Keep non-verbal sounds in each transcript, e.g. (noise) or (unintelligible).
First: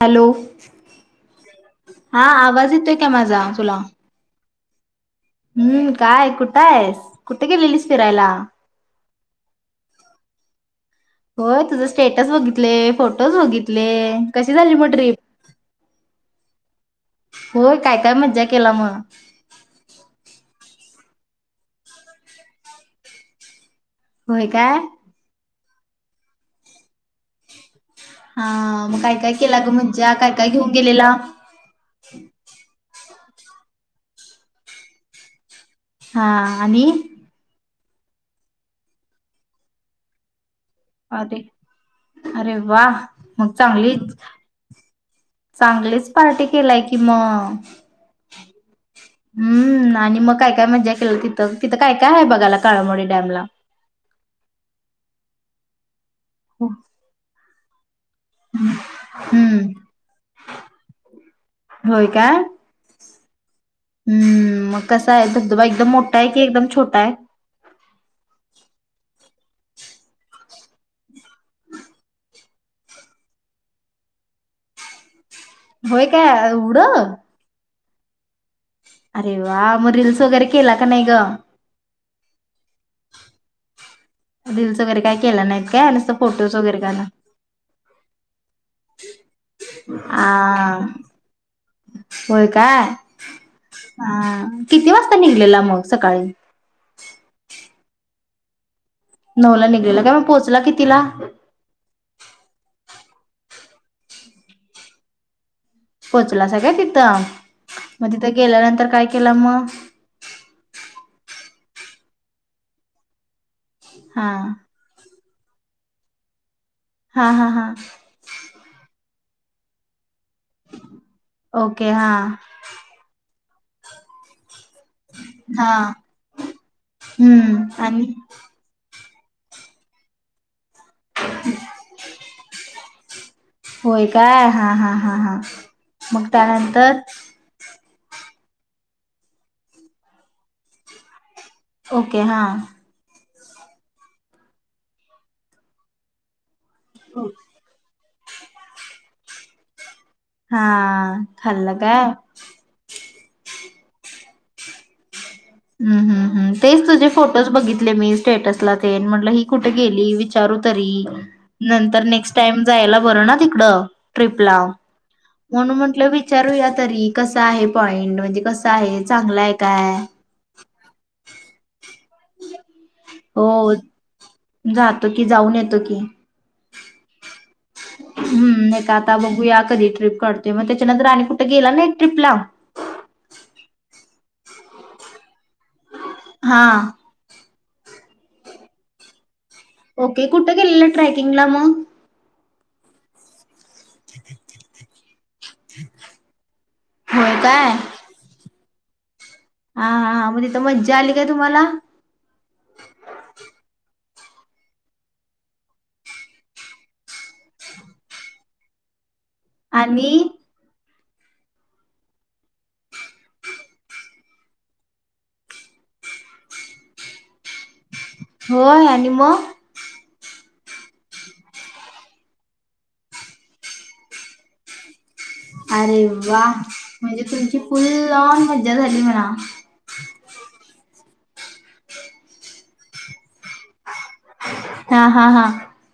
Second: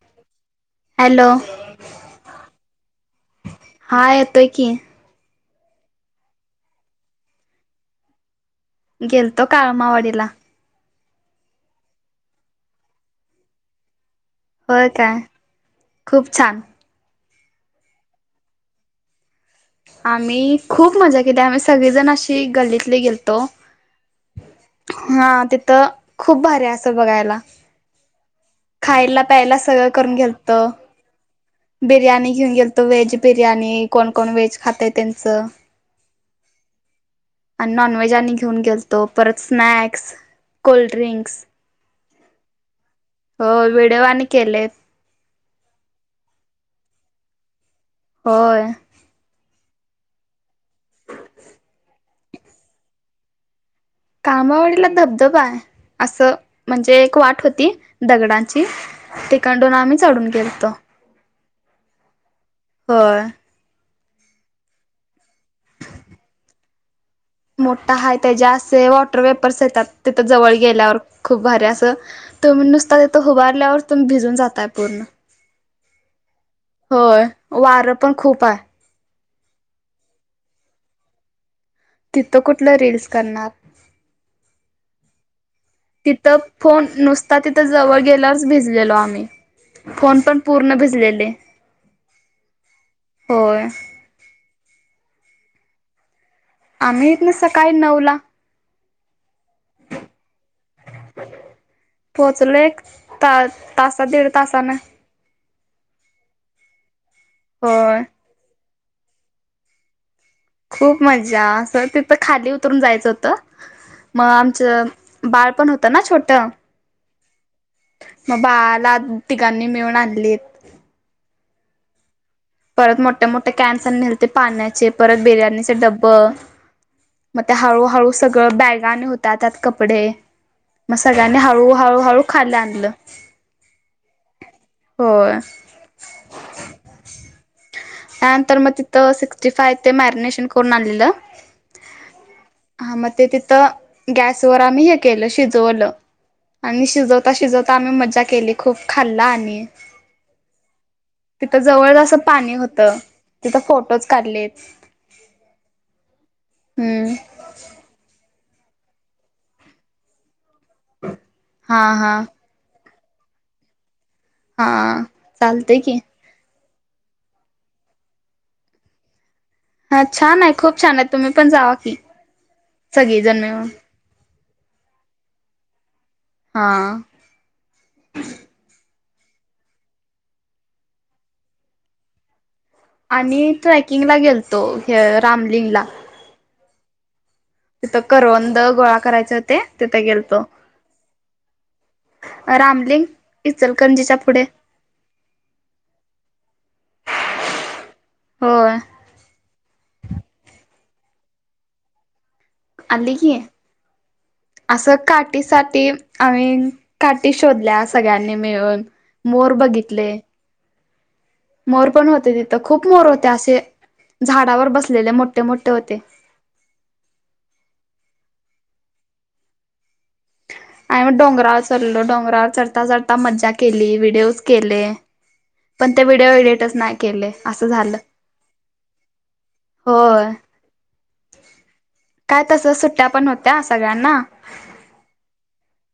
Hello hello हा आवाज येतोय का माझा तुला पकी हम्म काय कुठंयस कुट गेलेलीस फिरायला गेलतो काळमावाडीला होय तुझं स्टेटस बघितले फोटोज बघितले कशी झाली होय मग काय ट्रिप खूप छान होय काय काय मज्जा केला मग आम्ही खूप मज्जा केली आम्ही सगळेजण अशी गल्लीतले गेलतो होय काय हा ते त खूप भारी्य असं बघायला हा मग काय खायला काय प्यायला केला ग सगळं मज्जा करून काय काय गेलत घेऊन गेलेला बिर्याणी घेऊन गेलतो व्हेज बिर्याणी कोण कोण व्हेज खातय त्येंच हा आणि आणि नॉनव्हेज अनी घेऊन गेलतो परत स्नॅक्स कोल्ड्रिंक्स अरे अरे वा हो मग व्हिडिओ चांगलीच आणि केलेत चांगलीच पार्टी केलाय की किम होय आणि मग काय काय मज्जा केला तिथं तिथं काय काय आहे बघायला काळमवाडी डॅम ला कामावडीला धबधबाय असं म्हणजे एक वाट होती दगडांची तिकंडून हम्म आम्ही चढून घेलतो होय काय होय हम्म मग कसा आहे धधबा एकदम मोठाय की एकदम छोटाय मोठा हाय त्याच्या असे वॉटर वेपर्स येतात तिथं जवळ गेल्यावर खूप भारी असं तुम्ही नुसता तिथं उभारल्यावर तुम्ही भिजून जातय पूर्ण होय काय एवड होय वारं पण खूप हाय. अरे वा मग रील्स वगैरे केला का नाय ग? तिथं कुठलं रील्स करणार. रील्स वगैरे काय केला नाही. तिथं फोन नुसता तिथं जवळ गेल्यावरच भिजलेलो आम्ही फोन आ पण पूर्ण भिजलेले होय काय होय. हा किती वाजता निघलेला मग सकाळी? आम्ही इथनं सकाळी नऊ ला. नऊला निघलेला का मग पोहचला कितीला? पोचलो एक ता तासा दीड तासानं. पोचलासा काय तिथं. होय मग तिथं गेल्यानंतर काय केलं मग? खूप मजा असं तिथं खाली उतरून जायचं होतं. मग हा आमचं बाळ पण होत होता ना छोटं. हा हा हा मग बाळाला तिघांनी मिळून आणलीत. ओके हा परत मो मोठ् मोठे कॅन पण नेलते पाण्या चे परत हा बिर्याणीचे डब्बं मग ते हम्म हळू आणि हळू सगळं बॅगा आणि हो त्यात आत कपडे मग सगळ्यांनी हळू हळूहळू खाली आणलं. होय काय हा हा हा हा होय मग त्यानंतर त्यानंतर मग तिथं सिक्स्टी फाय ते मॅरिनेशन करून आणलेलं. ओके हा. त गॅसवर आम्ही हे केलं शिजवलं. आणि शिजवता शिजवता आम्ही मजा केली खूप खाल्लं आणि हा तिथं खाल्लं जवळच काय? असं पाणी होतं. त फोटोच काढलेत ह ह् ह तेच तुझे हम्म फोटोज बघितले मी स्टेटस ला ते न् ही कुठे गेली विच विचारू तरी हा नंतर हा नेक्स्ट टाईम जायला बर ना तिकडं? ट्ररीपला हा म्हणून चालतय की म्हंटलं विचारूया. तरी कसा आहे पॉइंट म्हणजे कस आहे चांगला आहे. काय हा छान आहे. खूप छान आहेत, तुम्ही पण जावा की सगळी जन मिळून. हो जातो की जाऊन येतो की हां हम्म एकका आता बघू या कधी ट्ररीप काढतोय, मग त्याच्यानंतर आणि कुठे गेला नाही ट्ररीपला. आणि ट्रेकिंगला गेलतो रामलिंगला. हा. तिथ करवंद गोळा करायच ओके कुठ गेलेला, ट्रेकिंगला मग? रामलिंग. इचलकरंजीच्या फुढे. होय काय. होय. हा हा मग तिथं मज्जा आली काय तुम्हाला? आली की असं, काठीसाठी आम्ही काठी शोधल्या सगळ्यांनी मिळून. मोर आणि बघितले, मोर पण होते, तिथं खूप मोर होते, असे झाडावर बसलेले मोठे मोठे होते. होय.. आणि मग आणि मग डोंगरावर चढलो, डोंगरावर चढता चढता मज्जा केली व्हिडिओज केले. पण ते अरे व्हिडिओ वा... एडिटच नाही म्हणजे केले तुमची असं झालं फुल्ल आँन मज्जा झाली म्हणा. होय. काय तस सुट्ट्या पण होत्या. (unintelligible) हा हा हा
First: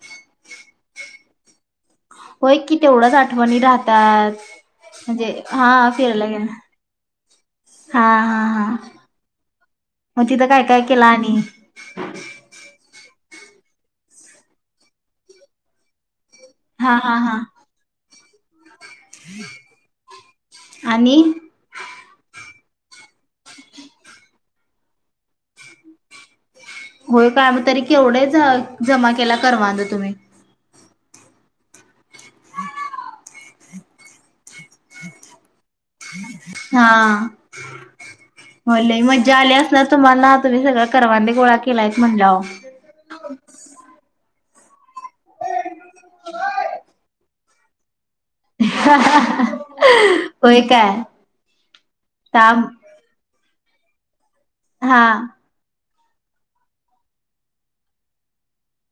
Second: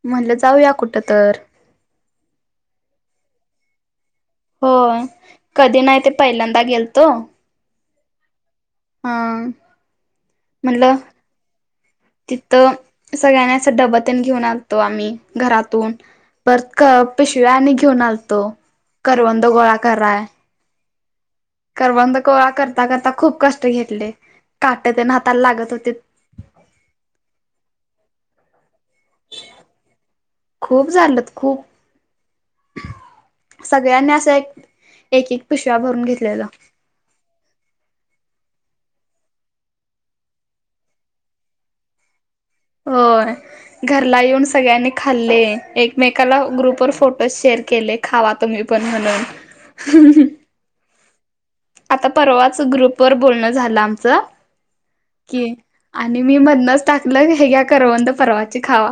म्हणलच जाऊया कुठ तर, होय की तेवढाच आठवणी राह तात, होय. म्हणजे हा कधी नाही ते फिरायला गेलं पहिल्यांदा गेलतो हा, हा, हा, अं मग तिथं काय काय म्हणलं केलं आणि तिथं सगळ्यांना असं डबं तेन घेऊन आलतो आम्ही घरातून, परत क हा हा हा पिशव्या आणि घेऊन आल तो, करवंद गोळा कराय. आणि करवंद गोळा करता करता खूप कष्ट घेतले, काट तेन हाताला लागत होतीत. होय, काय मह तरी केवढेच ज जमा केला करवांद तुम्ही. खूप झालंत, खूप सगळ्यांनी असं, एक एक एक पिशव्या भरून घेत हा. होय, लई मज्जा आली असणार तुम्हांना तुम्ही सगळं करवंद गोळा केलाय म्हणल्यावर. होय. घरला येऊन सगळ्यांनी खाल्ले, एकमेकाला ग्रुपवर फोटोज शेअर केले खावात आहा अहं होय काय? आता परवाच थांब ग्रुपवर बोलणं झालं आमच. हा. आणि मी मधनच टाकलं हे घ्या करवंद परवाचे खावा.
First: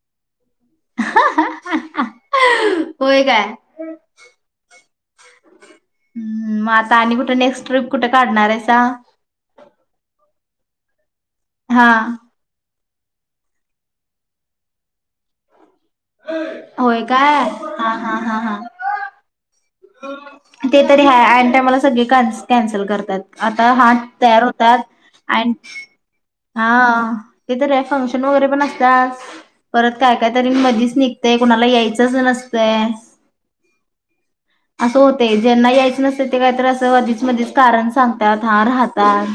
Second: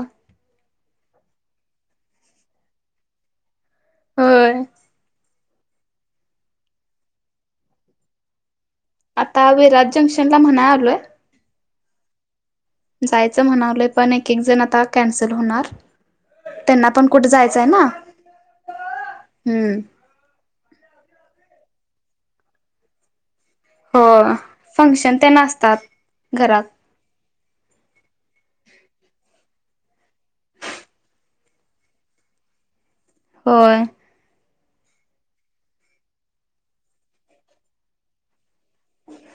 अहं अहं होय काय? हम्म. होय. हम्म. मग आता आणि कुठे नेक्स्ट ट्रिप कुठे काढणार आहेसा? आता विराज जंक्शनला म्हणा आलोय. हा. जायचं म्हणालोय पण एक एक जण आता कॅन्सल होणार. त्यांना होय पण कुठे काय. जायचंय ना हा हा हा हा. हम्म ते तरी हाय ऐन टायमाला सगळी कॅन्सल करतात. आता हो हात तयार होतात फंक्शन ते आणि असतात घरात हा ते तर रे फंक्शन वगैरे पण असतात. परत काय काय तरी मी मधीच निघतेय कुणाला यायचंच नसतंय. होय. असं होतयं ज्यांना यायचं नसत ते काहीतरी असं अधीच मधीच कारण सांगत्यात. हां रहातात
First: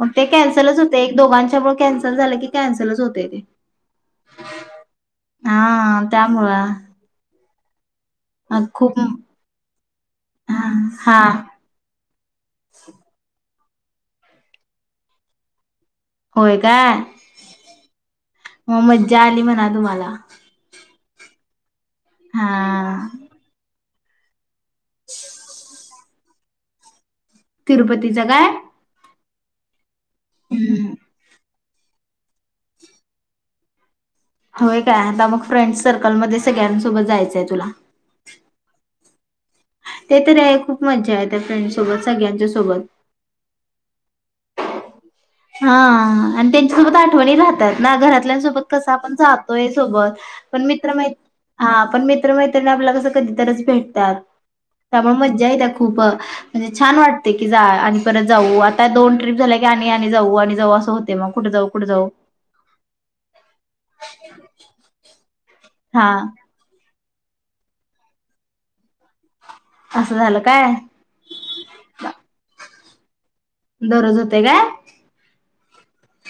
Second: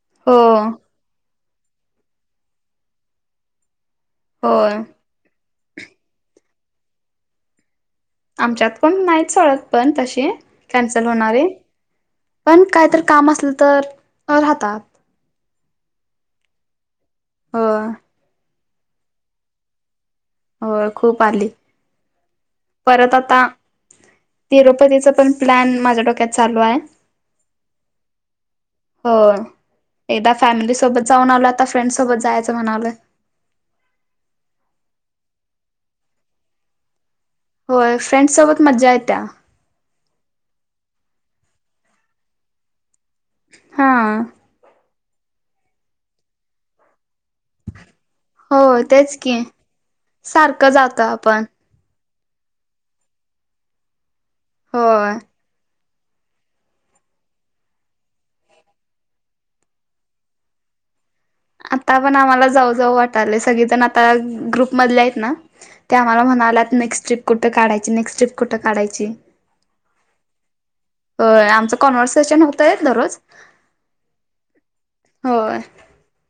मग ते हो कॅन्सलच होतंय एक, दोघांचं त्यामुळं कॅन्सल झालं की कॅन्सलच होतय ते. होयं. हा. त्यामुळं. अ आमच्यात पण खूप नाहीत सोडा पण तसे हा कॅनसल हा होणारे, पण कायतर काम अस तर अ राहतात. होय काय? प म मज्जा आली म्हणा तुम्हाला. होय खूप आली. हा परत आता. तिरुपतीचा पण प्लॅन माझ्या डोक्यात चालू हाय. तिरुपतीचं काय? हो. एकदा फॅमिली हम्म. सोबत जाऊन आलात? आता फ्रेंड सोबत जायचं म्हणालोय. होय, काय आता मग फ्रेंड सर्कलमध्ये सगळ्यांसोबत जायचं. होय, फ्रेंड्स सोबत मज्जा येत. त्या. ते तरी आहे. खूप मज्जा येते फ्रेंड सोबत, सगळ्यांच्या सोबत. हा. हा, आणि त्यांच्यासोबत आठवणीं रहातात ना घरातल्यानं सोबत हो कस आपण तेच की जातोय सोबत पण सारखं जातो मित्र-मैत्री आपण आं पण मैत्रिणी आपल्या कस कधीतरीच भेटतात. त्यामुळे होय मज्जा येत्या. खूप म्हणजे, छान वाटतयं की जा आणि परत जाऊ आता दोन ट्रिप झाल्या की आणि आणि जाऊ आणि जाऊ असं हो आता पण आम्हाला जाऊ जाऊ वाटाले सगळेजण आता ग्रुप मधले आहेत ना. ते हा आम्हाला म्हणाल्यात नेक्स्ट ट्रिप कुठ काढायची नेक्स्ट ट्रिप कुठं काढायची. असं झालं काय होय आमच कॉन्वर्सेशन होत. (unintelligible) रोज. दररोज होतय काय. होय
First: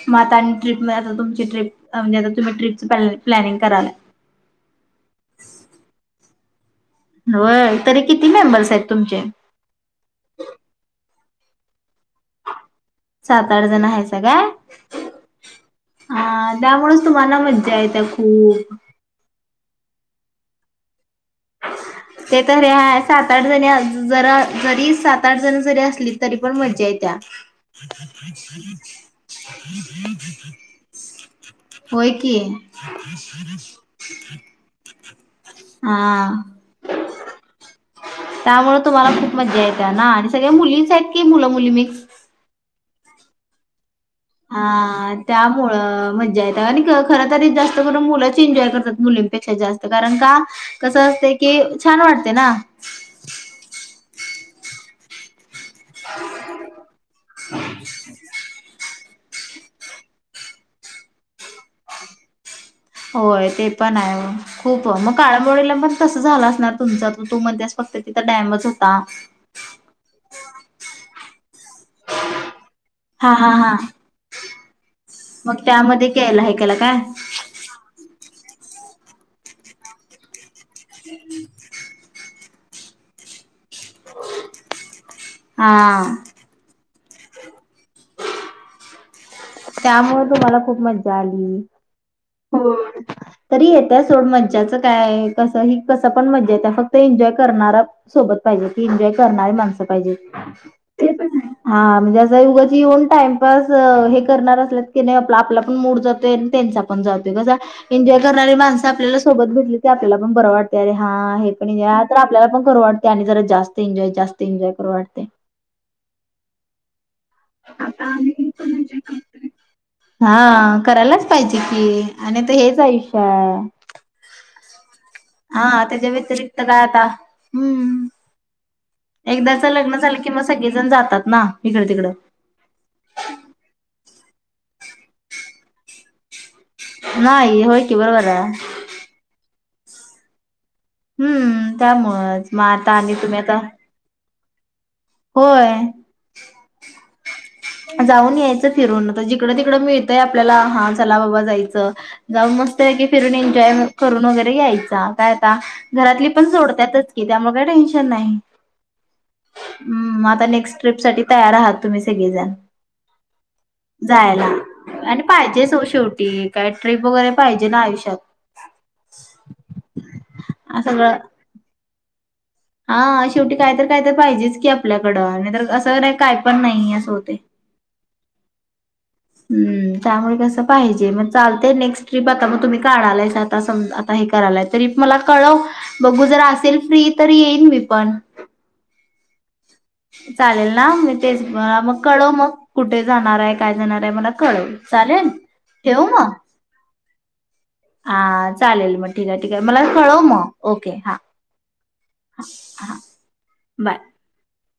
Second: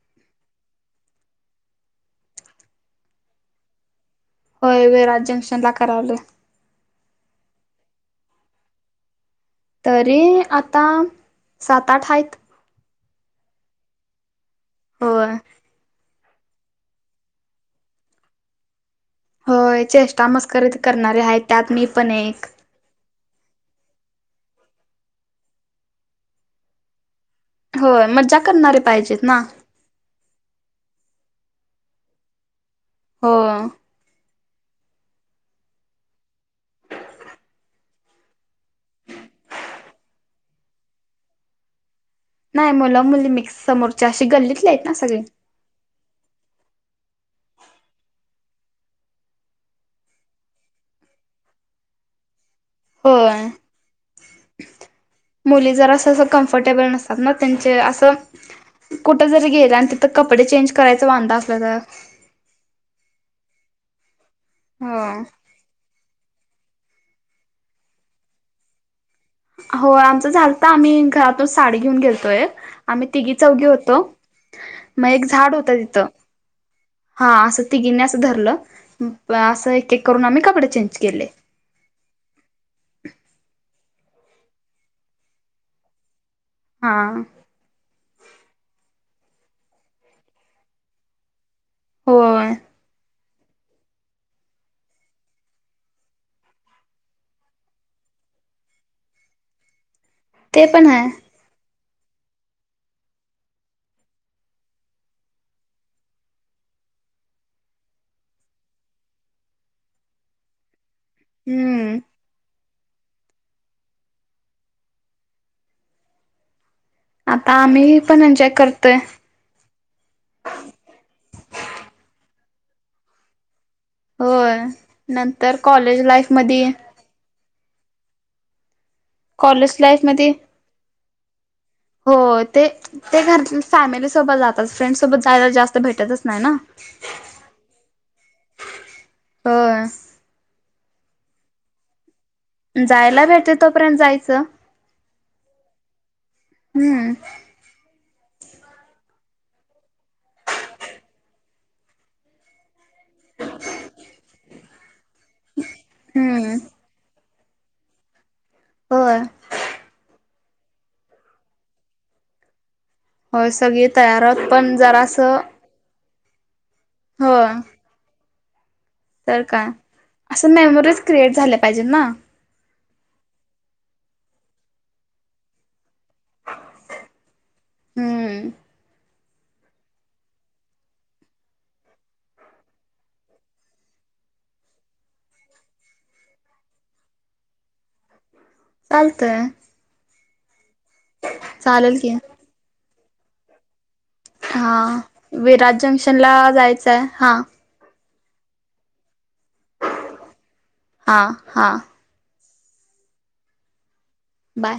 मग आता आणि ट्रिप म आता तुमची ट्रिप (unintelligible) ट्रिपच प्लॅनिंग करालय. होय, विराज जंक्शन ला करालोय. होय, तरी किती मेंबर्स आहेत तुमचे? तरी आता सात-आठ आहेत. सात-आठ जण आहे स (unintelligible) होय. हा, त्यामुळेच तुम्हाला मज्जा येत्या खूप. होय, चेष्टा मस्करीच करणारे आहेत. त्यात मी पण ते एक तरी आहे. सात-आठ जणी अजून जरा जरी सात-आठ जण जरी असलीत तरी पण मज्जा येत्या. (inaudible) होय मज्जा करणारे पाहिजेत ना होय, कि. हो (inaudible) हा. त्यामुळे तुम्हाला खूप मजा येत्या ना आणि सगळ्या मुलीच आहेत की मुलं मुली मिक्स? मुलं मुली मिक्स समोर. हा, त्यामुळं मज आणि खरंतरी जास्त करून मुलंच एन्जॉय करतात मुलींपेक्षा जास्त कारण का कसं असते की छान वाटते ना. होय. मुली जर असं अस कम्फर्टेबल नसतात ना त्यांचे असं कुठं जरी गेलं आणि तिथं कपडे चेंज करायच वांध असलं तर. होय ते पण आहे. खूप मग हो. काळमवाडी ला पण कसं झालं असणार तुमच, त तू म्हणतेस फक्त तिथं डॅमच होता हो आमचं झालत, आम्ही घरातूनच साडी घेऊन गेलेतो एक. आम्ही हा तिघी हा चौघी हा होतो. (inaudible) मग एक झाड मग होत तिथं, त्यामध्ये केला हे केला काय हा असं तिघींनी असं धरलं असं एक एक करून आम्ही कपडे चेंज केले. हा. हा. त्यामुळे तुम्हाला मला खूप मज्जा आली. होय. हो. तरी येत्या सोड मज्याच काय कसं ही कसं पण मज्या येत्या, फक्त एन्जॉय करणारा सोबत पाहिजे, की एन्जॉय करणारी माणसं पाहिजेत. ते पण आहे. हा म्हणजे असं येऊन उगाच टाइमपास हे करणार असल्या की नाही आप आपला पण मूड जातोय त्यांचा पण जातोय कसा एन्जॉय करणारी माणसं आपल्याला सोबत भेटली आपल्याला पण बरं वाटते. हा हे पण हम्म तर आपल्याला पण करू वाटते आणि जरा जास्त एन्जॉय जास्त एन्जॉय करू वाटते. आता आम्ही पण एन्जॉय करतोय हा करायलाच पाहिजे की आणि हेच आयुष्य हाय. होय. नंतर कॉलेज त्याच्या लाईफ व्यतिरिक्त मध्ये काय आता हम्म. एकदाच कॉलेज लग्न लाईफ झालं मध्ये कि मग सगळेजण जातात. ना. इकडे तिकडं हो ते ते घरच फॅमि ली सोबत जातत. फ्रेंड्स सोबत जायला जास्त भेटतच नाही ना. नाही होय की बरोबर आहे. होय. हम्म त्यामुळे. जायला भेटते तोपर्यंत जायचं. होय हम्म. जाऊन यायचं फिरून जर जिकडं तिकडं मिळतय आपल्याला हा चला बाबा जायचं जाऊन मस्त पैकी फिरून एन्जॉय करून वगैरे यायचा. काय आता घरातली पण हम्म सोडत्यातच की त्यामुळे काही टेन्शन नाही. होय हम् म ता नेक्स्ट ट्रिपसाठी तयार आहात तुम्ही सगळेजण हो सगळी तयारात पण जरा असं ते काय ट्रिप वगैरे पाहिजे ना आयुष्यात. तर का असं मेमरीज सगळं क्रिएट झाल्या पाहिजेत ना. हा शेवटी कायत काय तर पाहिजेच की आपल्याकडं आणि तर काय पण नाही अस होते. हम्म हम्म त्यामुळे कसं पाहिजे मग चालते नेक्स्ट ट्रीप आता मग तुम्ही काढालाय आता सम आता हे करायलाय तरी मला कळव बघू जर असेल फ्री तर येईन मी पण. चालते चालेल ना ना तेच ब मग की कळ मग कुठ ते जाणार आहे कायणार हा विराट जंक्शन मग ला जायचंय हा हा चालेल मट ठीक आहे ठीक आहे मला कळव मग ओके हा हां हां बाय बाय